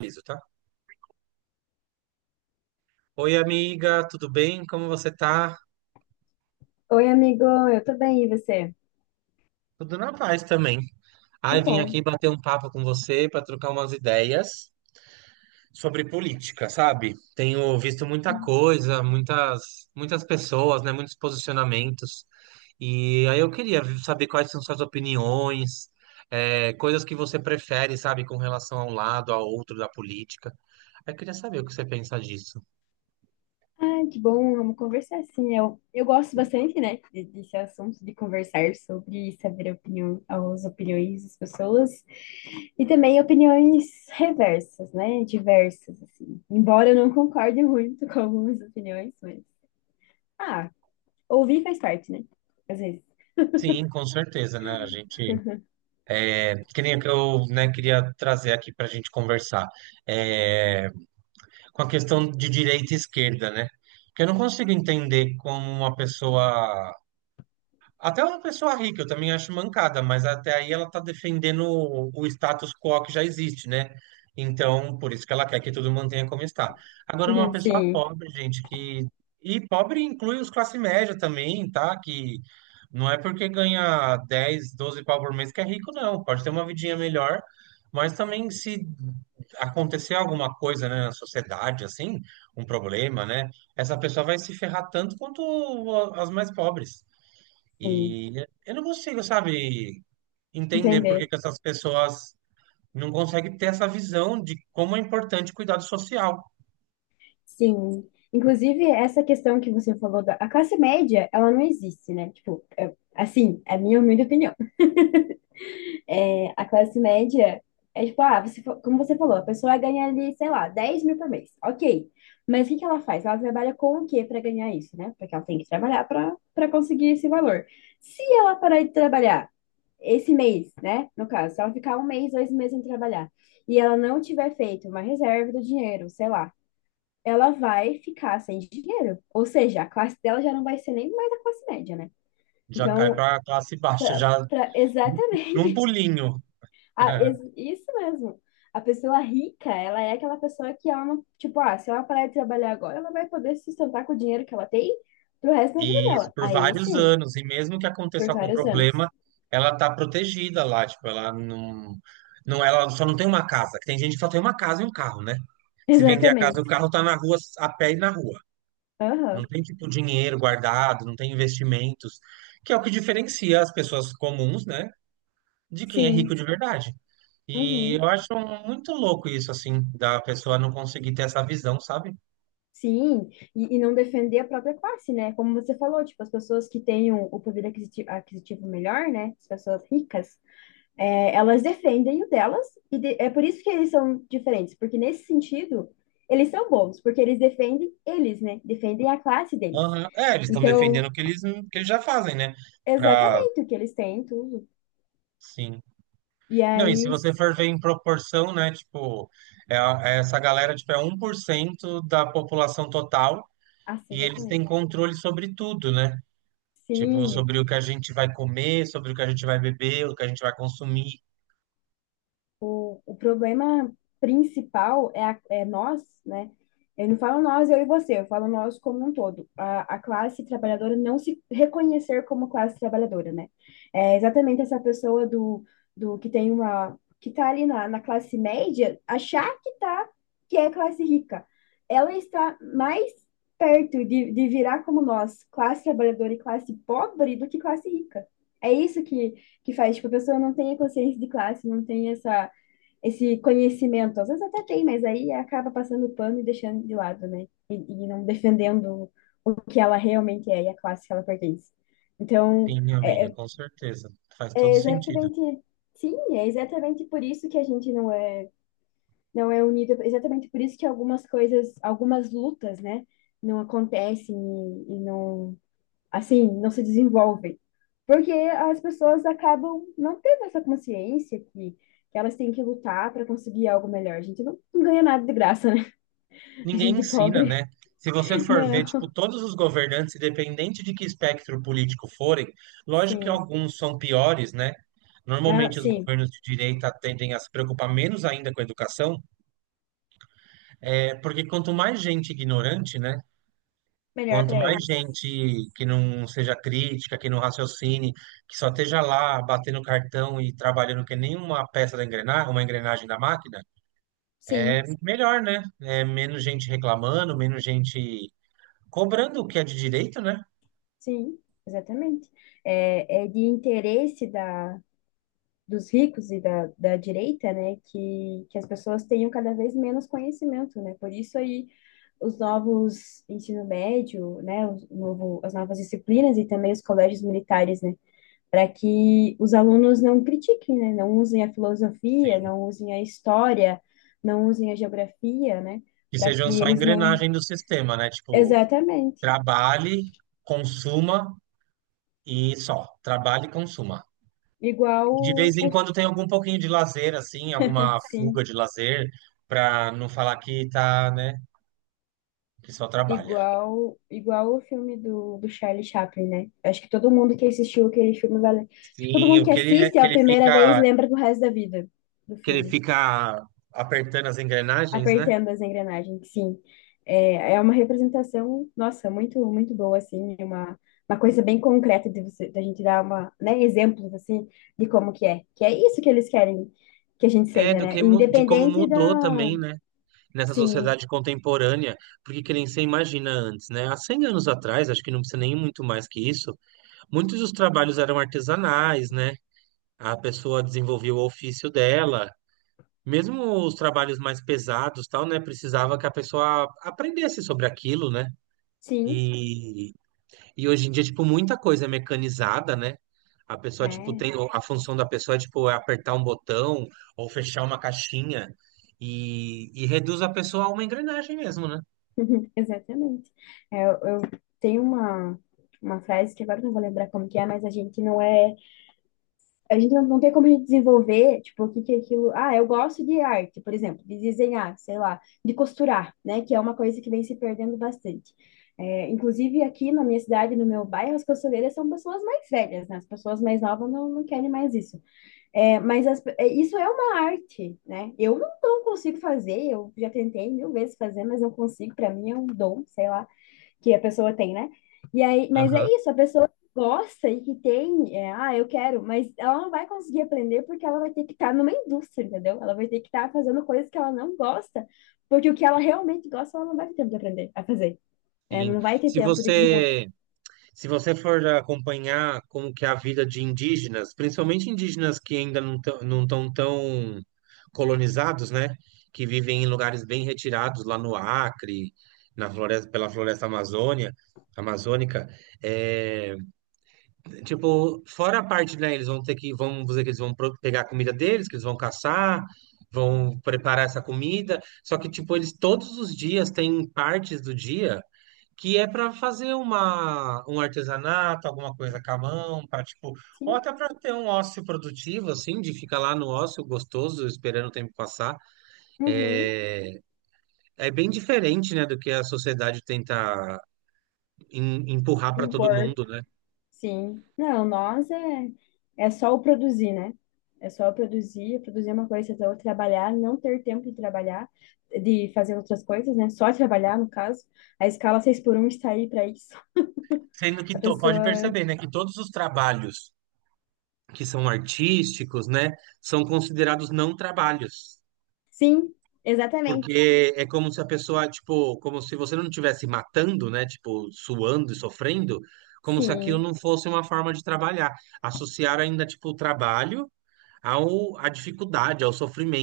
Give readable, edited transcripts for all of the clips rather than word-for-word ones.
Aviso, tá? Oi, amiga, tudo bem? Como você tá? Oi, amigo, eu tô bem, e você? Tudo na paz também. Que Ai, vim bom. aqui bater um papo com você para trocar umas ideias sobre política, sabe? Tenho visto muita coisa, muitas, muitas pessoas, né? Muitos posicionamentos. E aí eu queria saber quais são suas opiniões, coisas que você prefere, sabe, com relação a um lado, ao outro da política. Aí eu queria saber o que você pensa disso. Ah, que bom, vamos conversar, sim. Eu gosto bastante, né, desse assunto, de conversar sobre saber a opinião, as opiniões das pessoas e também opiniões reversas, né, diversas, assim. Embora eu não concorde muito com algumas opiniões, mas, ah, ouvir faz parte, né, às vezes. Sim, com certeza, né? A gente, que nem que eu, né, queria trazer aqui para a gente conversar, é, com a questão de direita e esquerda, né? Porque eu não consigo entender como uma pessoa até uma pessoa rica eu também acho mancada, mas até aí ela está defendendo o status quo que já existe, né? Então, por isso que ela quer que tudo mantenha como está. Agora, uma pessoa Sim, pobre, gente, que. E pobre inclui os classe média também, tá? Que não é porque ganha 10, 12 pau por mês que é rico, não. Pode ter uma vidinha melhor, mas também se acontecer alguma coisa, né, na sociedade, assim, um problema, né? Essa pessoa vai se ferrar tanto quanto as mais pobres. sim, E eu não consigo, sabe, entender por que entender. que essas pessoas não conseguem ter essa visão de como é importante o cuidado social. Sim. Inclusive, essa questão que você falou da a classe média, ela não existe, né? Tipo, assim, é a minha humilde opinião. É, a classe média é tipo, ah, você, como você falou, a pessoa ganha ali, sei lá, 10 mil por mês. Ok. Mas o que que ela faz? Ela trabalha com o quê para ganhar isso, né? Porque ela tem que trabalhar para conseguir esse valor. Se ela parar de trabalhar esse mês, né? No caso, se ela ficar um mês, 2 meses sem trabalhar, e ela não tiver feito uma reserva do dinheiro, sei lá, ela vai ficar sem dinheiro. Ou seja, a classe dela já não vai ser nem mais a classe média, né? Já cai Então, para a classe baixa, já num exatamente, pulinho. Isso mesmo. A pessoa rica, ela é aquela pessoa que ela não, tipo, ah, se ela parar de trabalhar agora, ela vai poder se sustentar com o dinheiro que ela tem pro resto da vida E isso dela. por Aí vários sim, anos. E mesmo que por aconteça algum vários problema, anos. ela tá protegida lá. Tipo, ela não, não, ela só não tem uma casa. Tem gente que só tem uma casa e um carro, né? Se vender a casa e o Exatamente. carro, tá na rua, a pé e na rua. Não Aham. tem, tipo, dinheiro guardado, não tem investimentos, que é o que diferencia as pessoas comuns, né, de quem é rico Sim. de verdade. E Uhum. eu acho muito louco isso, assim, da pessoa não conseguir ter essa visão, sabe? Sim, e não defender a própria classe, né? Como você falou, tipo, as pessoas que têm o poder aquisitivo, aquisitivo melhor, né? As pessoas ricas, é, elas defendem o delas, e é por isso que eles são diferentes, porque nesse sentido, eles são bons, porque eles defendem eles, né? Defendem a classe deles. Aham. É, eles estão defendendo Então, o que eles já fazem, né? Pra, exatamente o que eles têm, tudo. sim. E Não, e se aí, você for ver em proporção, né, tipo, é essa galera, tipo, é 1% da população total nossa, e eles têm exatamente. controle sobre tudo, né? Tipo, Sim, sobre o que a gente vai comer, sobre o que a gente vai beber, o que a gente vai consumir. O problema principal é, é nós, né? Eu não falo nós, eu e você, eu falo nós como um todo. A classe trabalhadora não se reconhecer como classe trabalhadora, né? É exatamente essa pessoa do que tem uma, que tá ali na classe média, achar que tá, que é classe rica. Ela está mais perto de virar como nós, classe trabalhadora e classe pobre, do que classe rica. É isso que faz, tipo, a pessoa não tem a consciência de classe, não tem essa esse conhecimento. Às vezes até tem, mas aí acaba passando pano e deixando de lado, né? E não defendendo o que ela realmente é e a classe que ela pertence. Então, Sim, minha é, amiga, é com certeza. Faz todo é sentido. exatamente. Sim, é exatamente por isso que a gente não é unido, é exatamente por isso que algumas coisas, algumas lutas, né, não acontecem e não assim, não se desenvolvem. Porque as pessoas acabam não tendo essa consciência que elas têm que lutar para conseguir algo melhor. A gente não ganha nada de graça, né? A Ninguém gente ensina, pobre, né? Se você for ver, tipo, não. todos os governantes, independente de que espectro político forem, lógico que Sim, alguns são piores, né? ah, Normalmente os sim, governos de direita tendem a se preocupar menos ainda com a educação, é porque quanto mais gente ignorante, né? melhor Quanto para mais eles. gente que não seja crítica, que não raciocine, que só esteja lá batendo cartão e trabalhando que nem uma peça da engrenagem, uma engrenagem da máquina, Sim, melhor, né? É, menos gente reclamando, menos gente cobrando o que é de direito, né? sim, exatamente. É de interesse da, dos ricos e da, direita, né, que as pessoas tenham cada vez menos conhecimento, né? Por isso aí os novos ensino médio, né, o novo, as novas disciplinas e também os colégios militares, né, para que os alunos não critiquem, né, não usem a filosofia, Sim. não usem a história, não usem a geografia, né, Que para sejam que só eles não... engrenagem do sistema, né? Tipo, Exatamente. trabalhe, consuma e só. Trabalhe e consuma. Igual De vez o... em quando tem algum pouquinho de lazer, assim, alguma fuga Sim. de lazer, para não falar que tá, né? Que só trabalha. Igual o filme do Charlie Chaplin, né? Acho que todo mundo que assistiu aquele filme vai. Tipo, todo Sim, mundo o que que ele é, assiste a primeira vez lembra do resto da vida do que ele filme. fica apertando as engrenagens, né? Apertando as engrenagens, sim. É uma representação, nossa, muito, muito boa, assim. É uma coisa bem concreta de você, da gente dar uma, né, exemplos, assim, de como que é. Que é isso que eles querem que a gente É seja, do né? que de como Independente mudou da. também, né? Nessa Sim, sociedade contemporânea, porque que nem você imagina antes, né? Há 100 anos atrás, acho que não precisa nem muito mais que isso, muitos dos trabalhos eram artesanais, né? A pessoa desenvolvia o ofício dela. Mesmo os trabalhos mais pesados, tal, né? Precisava que a pessoa aprendesse sobre aquilo, né? sim. E hoje em dia, tipo, muita coisa é mecanizada, né? A pessoa, tipo, É. tem a função da pessoa, tipo, é apertar um botão ou fechar uma caixinha e reduz a pessoa a uma engrenagem mesmo, né? Uhum, exatamente. É, eu tenho uma frase que agora eu não vou lembrar como que é, mas a gente não é, a gente não tem como a gente desenvolver, tipo, o que que é aquilo, ah, eu gosto de arte, por exemplo, de desenhar, sei lá, de costurar, né, que é uma coisa que vem se perdendo bastante. É, inclusive aqui na minha cidade, no meu bairro, as costureiras são pessoas mais velhas, né? As pessoas mais novas não querem mais isso. É, mas é, isso é uma arte, né? Eu não consigo fazer, eu já tentei mil vezes fazer, mas não consigo, para mim é um dom, sei lá que a pessoa tem, né? E aí, mas é Aham, isso, a pessoa que gosta e que tem, é, ah, eu quero, mas ela não vai conseguir aprender porque ela vai ter que estar numa indústria, entendeu? Ela vai ter que estar fazendo coisas que ela não gosta, porque o que ela realmente gosta, ela não vai ter tempo de aprender a fazer, né? sim. Não vai ter Se tempo de desenvolver, você, se você for acompanhar como que é a vida de indígenas, principalmente indígenas que ainda não estão tão colonizados, né? Que vivem em lugares bem retirados, lá no Acre, na floresta, pela floresta amazônica, é. Tipo, fora a parte, né? Eles vão ter que, vamos dizer que eles vão pegar a comida deles, que eles vão caçar, vão preparar essa comida. Só que, tipo, eles todos os dias têm partes do dia que é para fazer uma, um artesanato, alguma coisa com a mão, para tipo, ou sim, até para ter um ócio produtivo, assim, de ficar lá no ócio gostoso, esperando o tempo passar. uhum, É, é bem diferente, né, do que a sociedade tenta empurrar para todo impor. mundo, né? Sim. Não, nós é só o produzir, né? É só o produzir, produzir é uma coisa, então trabalhar, não ter tempo de trabalhar, de fazer outras coisas, né? Só trabalhar, no caso. A escala 6x1 está aí para isso. Sendo A que pode pessoa. perceber, né, que todos os trabalhos que são artísticos, né, são considerados não trabalhos, Sim, exatamente. porque é como se a pessoa, tipo, como se você não estivesse matando, né, tipo, suando e sofrendo, como se aquilo Sim. não fosse uma forma de trabalhar. Associar ainda, tipo, o trabalho ao, à dificuldade, ao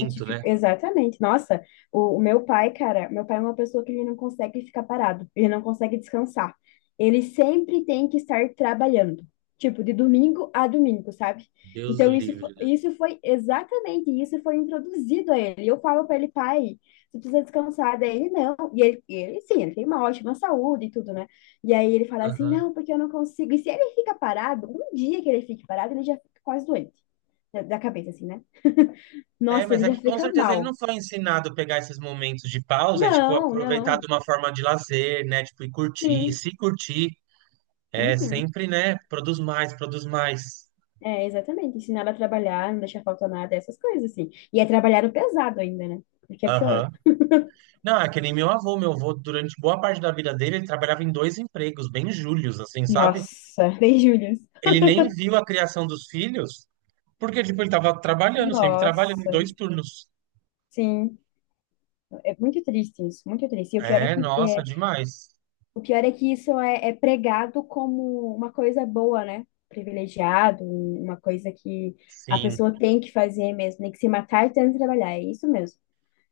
Né? Exatamente. Nossa, o meu pai, cara, meu pai é uma pessoa que ele não consegue ficar parado, ele não consegue descansar. Ele sempre tem que estar trabalhando, tipo, de domingo a domingo, sabe? Deus o Então, isso, fo- livre, né? isso foi exatamente, isso foi introduzido a ele. E eu falo para ele, pai, você precisa descansar. Daí ele, não. E ele, sim, ele tem uma ótima saúde e tudo, né? E aí ele fala assim, Aham. não, porque eu não consigo. E se ele fica parado, um dia que ele fique parado, ele já fica quase doente da cabeça, assim, né? É, Nossa, mas ele é já que com fica certeza ele não mal. foi ensinado a pegar esses momentos de pausa e, tipo, Não, aproveitar de não. uma forma de lazer, né? Tipo, e curtir, Sim. se curtir, é Uhum. sempre, né? Produz mais, produz mais. É, exatamente. Ensinar a trabalhar, não deixar faltar nada, essas coisas, assim. E é trabalhar o pesado ainda, né? Porque é pior. Aham. Não, é que nem meu avô. Meu avô, durante boa parte da vida dele, ele trabalhava em dois empregos, bem júlios, assim, sabe? Nossa, bem, Július. Ele nem viu a criação dos filhos, porque, tipo, ele tava trabalhando, sempre trabalhando em Nossa, dois turnos. sim. É muito triste isso, muito triste. E o pior é É, que, nossa, demais. o pior é que isso é pregado como uma coisa boa, né? Privilegiado, uma coisa que a Sim. pessoa tem que fazer mesmo, tem que se matar e tem que trabalhar. É isso mesmo.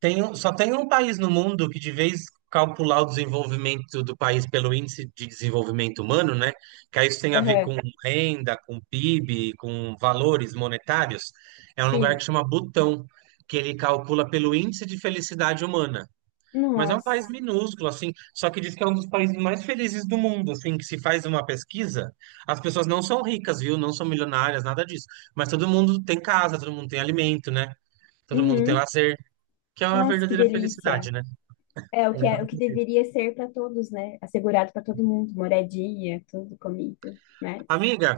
Só tem um país no mundo que, de vez calcular o desenvolvimento do país pelo índice de desenvolvimento humano, né? Que aí isso tem a ver Aham, com renda, com PIB, com valores monetários. É um lugar que sim. chama Butão, que ele calcula pelo índice de felicidade humana. Mas é um país Nossa. minúsculo, assim, só que diz que é um dos países mais felizes do mundo, assim, que se faz uma pesquisa, as pessoas não são ricas, viu? Não são milionárias, nada disso. Mas todo mundo tem casa, todo mundo tem alimento, né? Todo mundo tem Uhum. lazer. Que é a Nossa, que verdadeira felicidade, delícia. né? É a É, o que verdadeira. deveria ser para todos, né? Assegurado para todo mundo, moradia, tudo, comida, mas. Amiga,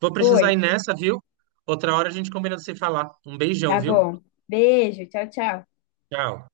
vou Oi, precisar ir nessa, viu? Outra hora a gente combina de se falar. Um beijão, tá viu? bom. Beijo, tchau, tchau. Tchau.